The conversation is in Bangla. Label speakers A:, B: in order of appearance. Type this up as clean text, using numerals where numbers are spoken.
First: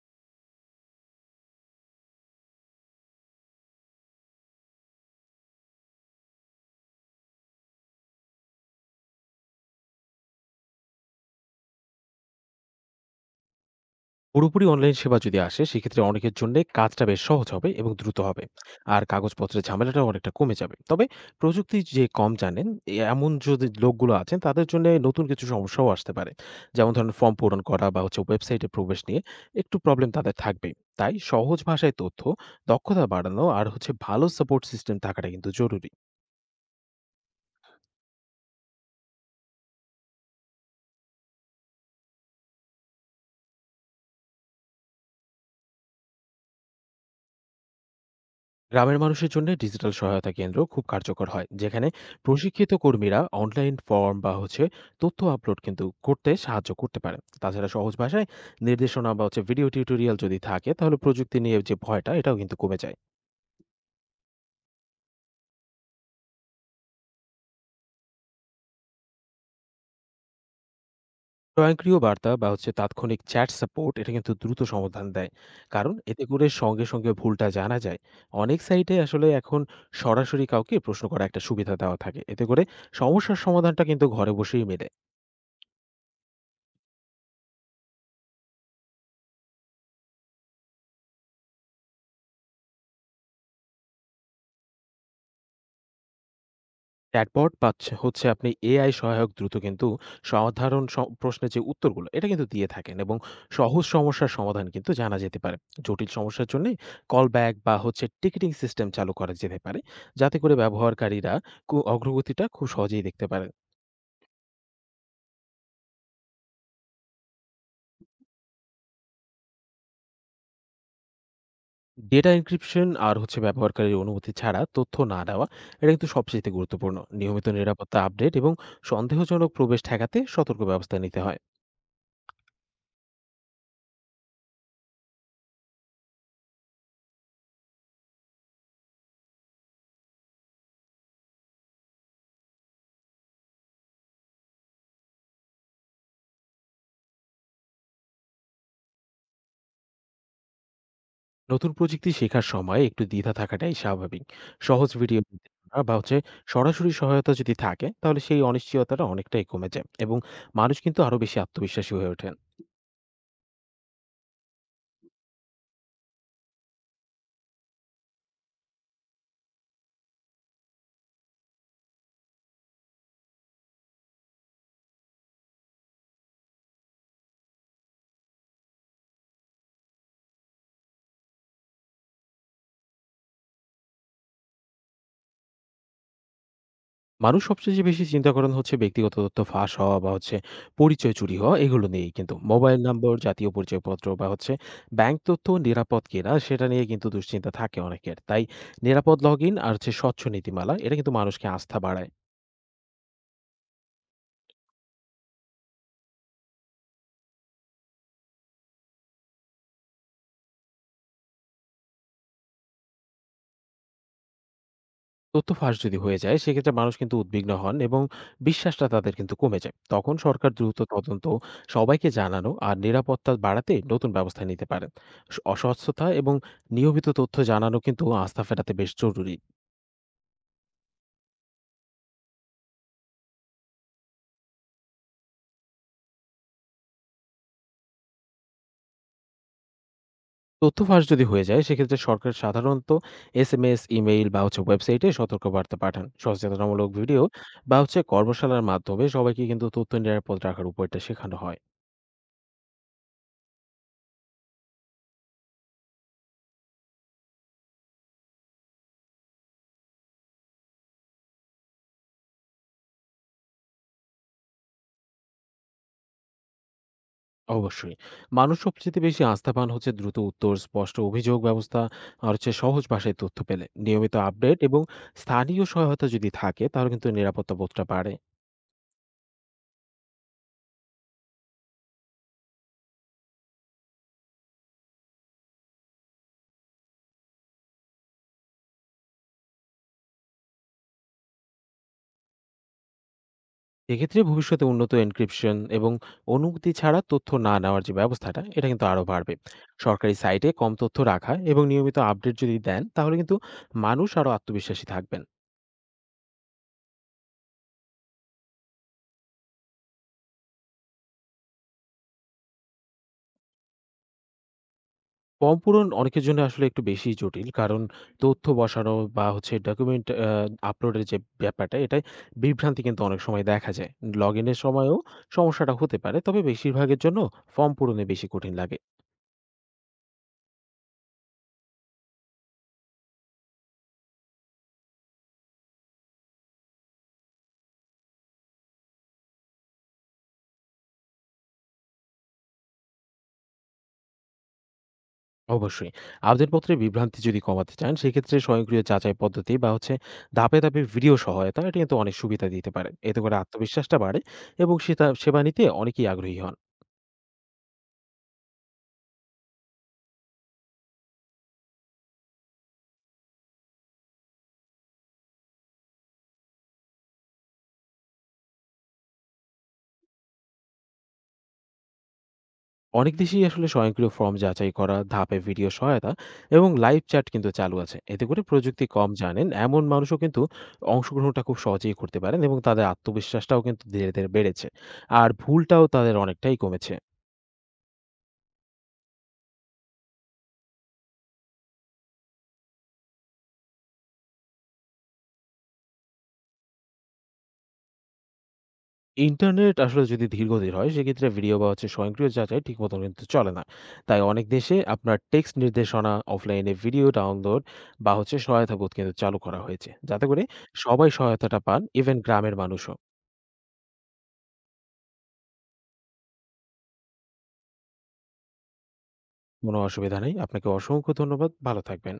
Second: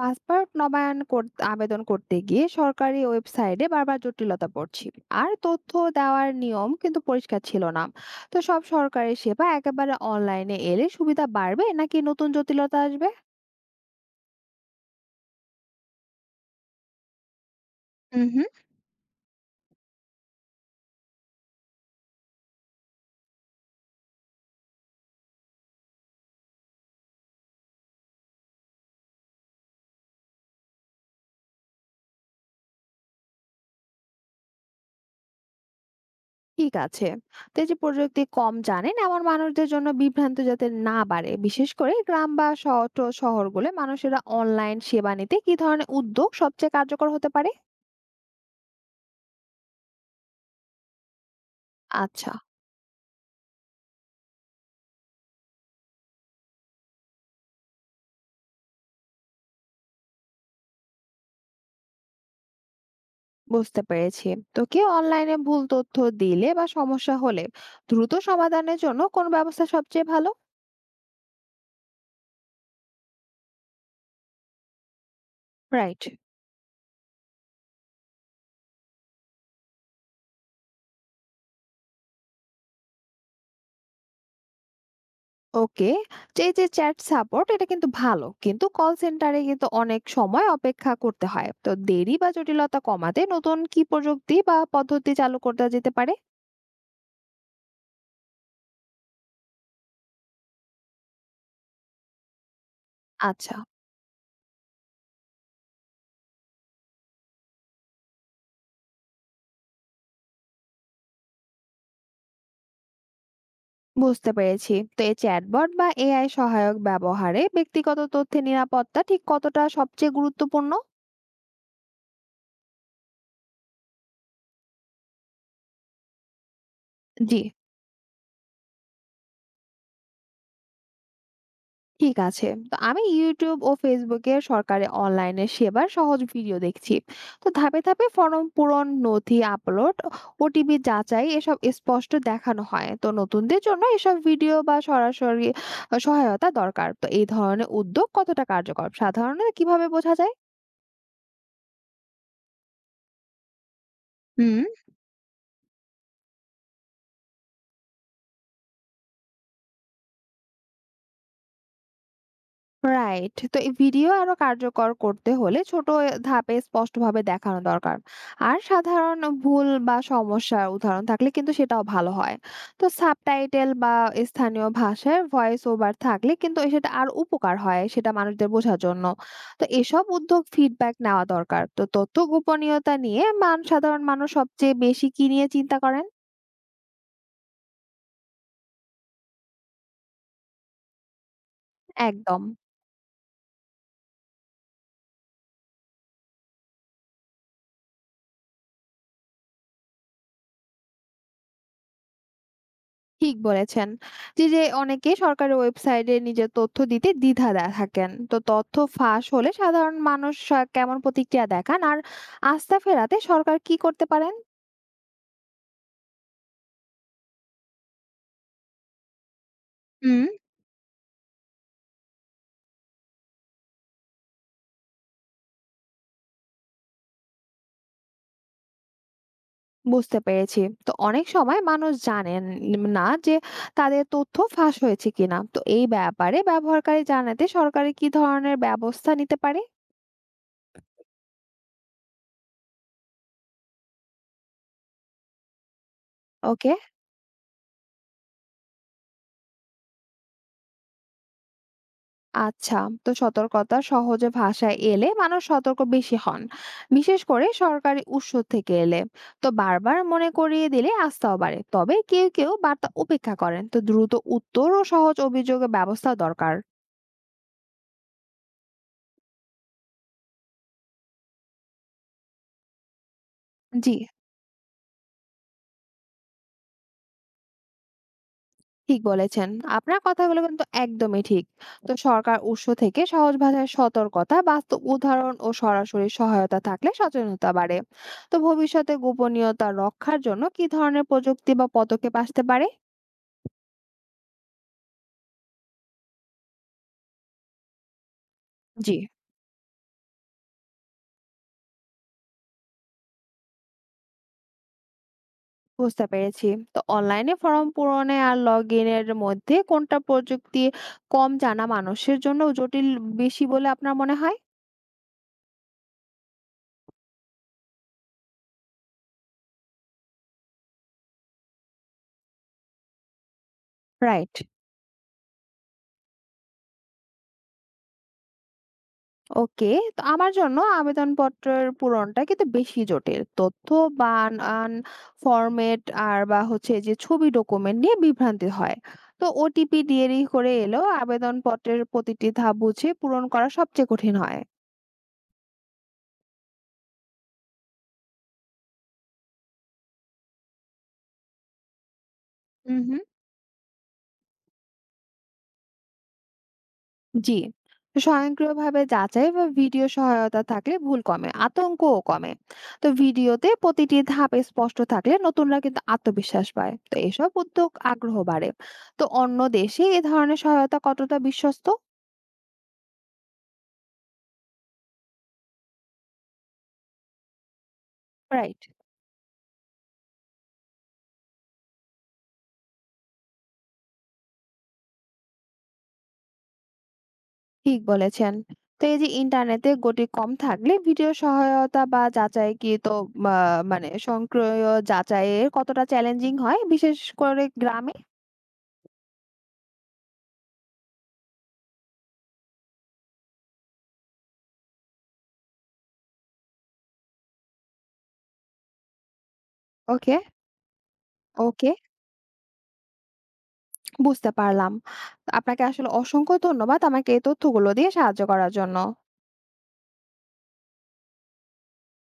A: পাসপোর্ট নবায়ন আবেদন করতে গিয়ে সরকারি ওয়েবসাইটে বারবার জটিলতা পড়ছি। আর তথ্য দেওয়ার নিয়ম কিন্তু পরিষ্কার ছিল না। তো সব সরকারি সেবা একেবারে অনলাইনে এলে সুবিধা বাড়বে নাকি নতুন জটিলতা আসবে?
B: পুরোপুরি অনলাইন সেবা যদি আসে সেক্ষেত্রে অনেকের জন্য কাজটা বেশ সহজ হবে এবং দ্রুত
A: হুম,
B: হবে।
A: হুম।
B: আর কাগজপত্রের ঝামেলাটাও অনেকটা কমে যাবে। তবে প্রযুক্তি যে কম জানেন এমন যদি লোকগুলো আছেন তাদের জন্য নতুন কিছু সমস্যাও আসতে পারে। যেমন ধরেন ফর্ম পূরণ করা বা ওয়েবসাইটে প্রবেশ নিয়ে একটু প্রবলেম তাদের থাকবেই। তাই সহজ ভাষায় তথ্য দক্ষতা বাড়ানো আর ভালো সাপোর্ট সিস্টেম থাকাটা কিন্তু জরুরি।
A: ঠিক আছে। তো এই যে প্রযুক্তি কম জানেন এমন মানুষদের জন্য বিভ্রান্ত যাতে না বাড়ে, বিশেষ করে গ্রাম বা শহরগুলো মানুষেরা অনলাইন সেবা নিতে কি ধরনের উদ্যোগ সবচেয়ে কার্যকর হতে পারে?
B: গ্রামের মানুষের জন্য ডিজিটাল সহায়তা কেন্দ্র খুব কার্যকর হয়, যেখানে
A: আচ্ছা।
B: প্রশিক্ষিত কর্মীরা অনলাইন ফর্ম বা তথ্য আপলোড কিন্তু করতে সাহায্য করতে পারে। তাছাড়া সহজ ভাষায় নির্দেশনা বা ভিডিও টিউটোরিয়াল যদি থাকে, তাহলে প্রযুক্তি নিয়ে যে ভয়টা এটাও কিন্তু কমে যায়।
A: বুঝতে পেরেছি। তো কেউ অনলাইনে ভুল তথ্য দিলে বা সমস্যা হলে দ্রুত সমাধানের জন্য কোন ব্যবস্থা সবচেয়ে ভালো?
B: স্বয়ংক্রিয় বার্তা বা তাৎক্ষণিক চ্যাট সাপোর্ট এটা কিন্তু দ্রুত সমাধান দেয়, কারণ
A: রাইট।
B: এতে করে সঙ্গে সঙ্গে ভুলটা জানা যায়। অনেক সাইটে আসলে এখন সরাসরি কাউকে প্রশ্ন করা একটা সুবিধা দেওয়া থাকে, এতে করে সমস্যার সমাধানটা কিন্তু ঘরে বসেই মেলে।
A: ওকে। যে এই যে চ্যাট সাপোর্ট এটা কিন্তু ভালো, কিন্তু কল সেন্টারে কিন্তু অনেক সময় অপেক্ষা করতে হয়। তো দেরি বা জটিলতা কমাতে নতুন কি প্রযুক্তি বা পদ্ধতি চালু করতে যেতে পারে?
B: চ্যাটবট বা ছ- হচ্ছে আপনি এআই সহায়ক দ্রুত কিন্তু সাধারণ প্রশ্নের যে উত্তরগুলো এটা কিন্তু দিয়ে থাকেন, এবং
A: আচ্ছা।
B: সহজ সমস্যার সমাধান কিন্তু জানা যেতে পারে। জটিল সমস্যার জন্য কল ব্যাক বা টিকিটিং সিস্টেম চালু করা যেতে পারে, যাতে করে ব্যবহারকারীরা অগ্রগতিটা খুব সহজেই দেখতে পারেন।
A: বুঝতে পেরেছি। তো এই চ্যাটবট বা এআই সহায়ক ব্যবহারে ব্যক্তিগত তথ্যের নিরাপত্তা ঠিক কতটা সবচেয়ে গুরুত্বপূর্ণ?
B: ডেটা এনক্রিপশন আর ব্যবহারকারীর অনুমতি ছাড়া তথ্য না দেওয়া এটা কিন্তু সবচেয়ে গুরুত্বপূর্ণ।
A: জি।
B: নিয়মিত নিরাপত্তা আপডেট এবং সন্দেহজনক প্রবেশ ঠেকাতে সতর্ক ব্যবস্থা নিতে হয়।
A: ঠিক আছে। তো আমি ইউটিউব ও ফেসবুকে সরকারি অনলাইনে সেবার সহজ ভিডিও দেখছি। তো ধাপে ধাপে ফর্ম পূরণ, নথি আপলোড, ওটিপি যাচাই এসব স্পষ্ট দেখানো হয়। তো নতুনদের জন্য এসব ভিডিও বা সরাসরি সহায়তা দরকার। তো এই ধরনের উদ্যোগ কতটা কার্যকর সাধারণত কিভাবে বোঝা যায়?
B: নতুন প্রযুক্তি শেখার সময় একটু দ্বিধা থাকাটাই স্বাভাবিক।
A: হুম।
B: সহজ ভিডিও নির্দেশনা বা সরাসরি সহায়তা যদি থাকে, তাহলে সেই অনিশ্চয়তাটা অনেকটাই কমে যায়, এবং মানুষ কিন্তু আরো বেশি আত্মবিশ্বাসী হয়ে ওঠেন।
A: রাইট। তো এই ভিডিও আরো কার্যকর করতে হলে ছোট ধাপে স্পষ্টভাবে দেখানো দরকার। আর সাধারণ ভুল বা সমস্যার উদাহরণ থাকলে কিন্তু সেটাও ভালো হয়। তো সাবটাইটেল বা স্থানীয় ভাষায় ভয়েস ওভার থাকলে কিন্তু এ সেটা আর উপকার হয়, সেটা মানুষদের বোঝার জন্য। তো এসব উদ্যোগ ফিডব্যাক নেওয়া দরকার। তো তথ্য গোপনীয়তা নিয়ে সাধারণ মানুষ সবচেয়ে বেশি কি নিয়ে চিন্তা করেন?
B: মানুষ সবচেয়ে যে বেশি চিন্তা করেন হচ্ছে ব্যক্তিগত তথ্য ফাঁস হওয়া বা পরিচয় চুরি হওয়া এগুলো নিয়েই কিন্তু।
A: একদম।
B: মোবাইল নম্বর, জাতীয় পরিচয়পত্র বা ব্যাংক তথ্য নিরাপদ কিনা সেটা নিয়ে কিন্তু দুশ্চিন্তা থাকে অনেকের। তাই নিরাপদ লগইন আর স্বচ্ছ নীতিমালা এটা কিন্তু মানুষকে আস্থা বাড়ায়।
A: ঠিক বলেছেন। যে অনেকে সরকারের ওয়েবসাইটে নিজের তথ্য দিতে দ্বিধা থাকেন। তো তথ্য ফাঁস হলে সাধারণ মানুষ কেমন প্রতিক্রিয়া দেখান? আর আস্থা ফেরাতে সরকার কি করতে পারেন?
B: তথ্য ফাঁস যদি হয়ে যায় সেক্ষেত্রে মানুষ কিন্তু উদ্বিগ্ন হন, এবং বিশ্বাসটা তাদের কিন্তু কমে যায়। তখন
A: হুম।
B: সরকার দ্রুত তদন্ত, সবাইকে জানানো আর নিরাপত্তা বাড়াতে নতুন ব্যবস্থা নিতে পারেন। অস্বস্থতা এবং নিয়মিত তথ্য জানানো কিন্তু আস্থা ফেরাতে বেশ জরুরি।
A: বুঝতে পেরেছি। তো অনেক সময় মানুষ জানেন না যে তাদের তথ্য ফাঁস হয়েছে কিনা। তো এই ব্যাপারে ব্যবহারকারী জানাতে সরকারের কি ধরনের ব্যবস্থা নিতে পারে?
B: তথ্য ফাঁস যদি হয়ে যায় সেক্ষেত্রে সরকার সাধারণত এসএমএস, ইমেইল বা ওয়েবসাইটে সতর্কবার্তা পাঠান।
A: ওকে।
B: সচেতনামূলক ভিডিও বা কর্মশালার মাধ্যমে সবাইকে কিন্তু তথ্য নিরাপদ রাখার উপায়টা শেখানো হয়।
A: আচ্ছা, তো সতর্কতা সহজে ভাষায় এলে মানুষ সতর্ক বেশি হন, বিশেষ করে সরকারি উৎস থেকে এলে। তো বারবার মনে করিয়ে দিলে আস্থাও বাড়ে। তবে কেউ কেউ বার্তা উপেক্ষা করেন। তো দ্রুত উত্তর ও সহজ অভিযোগের ব্যবস্থা দরকার।
B: অবশ্যই। মানুষ সবচেয়ে বেশি আস্থা পান হচ্ছে দ্রুত উত্তর, স্পষ্ট অভিযোগ ব্যবস্থা আর সহজ ভাষায় তথ্য পেলে।
A: জি,
B: নিয়মিত আপডেট এবং স্থানীয় সহায়তা যদি থাকে তাহলে কিন্তু নিরাপত্তা বোধটা বাড়ে।
A: ঠিক বলেছেন। আপনার কথাগুলো কিন্তু একদমই ঠিক। তো সরকার উৎস থেকে সহজ ভাষায় সতর্কতা, বাস্তব উদাহরণ ও সরাসরি সহায়তা থাকলে সচেতনতা বাড়ে। তো ভবিষ্যতে গোপনীয়তা রক্ষার জন্য কি ধরনের প্রযুক্তি বা পদক্ষেপ আসতে পারে?
B: এক্ষেত্রে ভবিষ্যতে উন্নত এনক্রিপশন এবং অনুমতি ছাড়া তথ্য না নেওয়ার যে ব্যবস্থাটা এটা কিন্তু
A: জি।
B: আরো বাড়বে। সরকারি সাইটে কম তথ্য রাখা এবং নিয়মিত আপডেট যদি দেন তাহলে কিন্তু মানুষ আরো আত্মবিশ্বাসী থাকবেন।
A: বুঝতে পেরেছি। তো অনলাইনে ফর্ম পূরণে আর লগইনের মধ্যে কোনটা প্রযুক্তি কম জানা মানুষের জন্য জটিল বেশি বলে আপনার মনে হয়?
B: ফর্ম পূরণ অনেকের জন্য আসলে একটু বেশি জটিল, কারণ তথ্য বসানো বা ডকুমেন্ট আপলোডের যে ব্যাপারটা এটাই বিভ্রান্তি কিন্তু অনেক সময় দেখা যায়। Log
A: right.
B: ইনের সময়ও সমস্যাটা হতে পারে, তবে বেশিরভাগের জন্য ফর্ম পূরণে বেশি কঠিন লাগে।
A: ওকে। তো আমার জন্য আবেদনপত্রের পূরণটা কিন্তু বেশি জটিল। তথ্য বান আন ফরমেট আর বা হচ্ছে যে ছবি ডকুমেন্ট নিয়ে বিভ্রান্তি হয়। তো ওটিপি দেরি করে এলেও আবেদনপত্রের প্রতিটি ধাপ বুঝে পূরণ করা সবচেয়ে কঠিন হয়।
B: অবশ্যই। আবেদনপত্রে বিভ্রান্তি যদি কমাতে চান, সেক্ষেত্রে স্বয়ংক্রিয় যাচাই পদ্ধতি বা ধাপে, ধাপে ভিডিও সহায়তা এটা কিন্তু অনেক সুবিধা দিতে
A: হুম।
B: পারে। এতে করে আত্মবিশ্বাসটা বাড়ে এবং সেতা সেবা নিতে অনেকেই আগ্রহী হন।
A: জি। স্বয়ংক্রিয়ভাবে যাচাই বা ভিডিও সহায়তা থাকলে ভুল কমে, আতঙ্কও কমে। তো ভিডিওতে প্রতিটি ধাপে স্পষ্ট থাকলে নতুনরা কিন্তু আত্মবিশ্বাস পায়। তো এসব উদ্যোগ আগ্রহ বাড়ে। তো অন্য দেশে এ ধরনের সহায়তা কতটা বিশ্বস্ত?
B: অনেক দেশেই আসলে স্বয়ংক্রিয় ফর্ম যাচাই করা, ধাপে ভিডিও সহায়তা এবং লাইভ চ্যাট কিন্তু চালু আছে। এতে করে
A: রাইট।
B: প্রযুক্তি কম জানেন এমন মানুষও কিন্তু অংশগ্রহণটা খুব সহজেই করতে পারেন, এবং তাদের আত্মবিশ্বাসটাও কিন্তু ধীরে, ধীরে বেড়েছে। আর ভুলটাও তাদের অনেকটাই কমেছে।
A: ঠিক বলেছেন। তো এই যে ইন্টারনেটে গতি কম থাকলে ভিডিও সহায়তা বা যাচাই কি তো মানে স্বয়ংক্রিয় যাচাইয়ের কতটা চ্যালেঞ্জিং হয় বিশেষ করে গ্রামে?
B: ইন্টারনেট আসলে যদি ধীরগতির হয় সেক্ষেত্রে ভিডিও বা স্বয়ংক্রিয় যাচাই ঠিক মতন কিন্তু চলে না। তাই অনেক দেশে আপনার টেক্সট নির্দেশনা, অফলাইনে ভিডিও ডাউনলোড বা সহায়তা বোধ কিন্তু চালু করা হয়েছে,
A: ওকে।
B: যাতে করে সবাই সহায়তাটা
A: ওকে।
B: পান ইভেন গ্রামের মানুষও।
A: বুঝতে পারলাম। আপনাকে আসলে অসংখ্য ধন্যবাদ আমাকে এই তথ্যগুলো দিয়ে সাহায্য করার জন্য।
B: কোনো অসুবিধা নেই। আপনাকে অসংখ্য ধন্যবাদ। ভালো থাকবেন।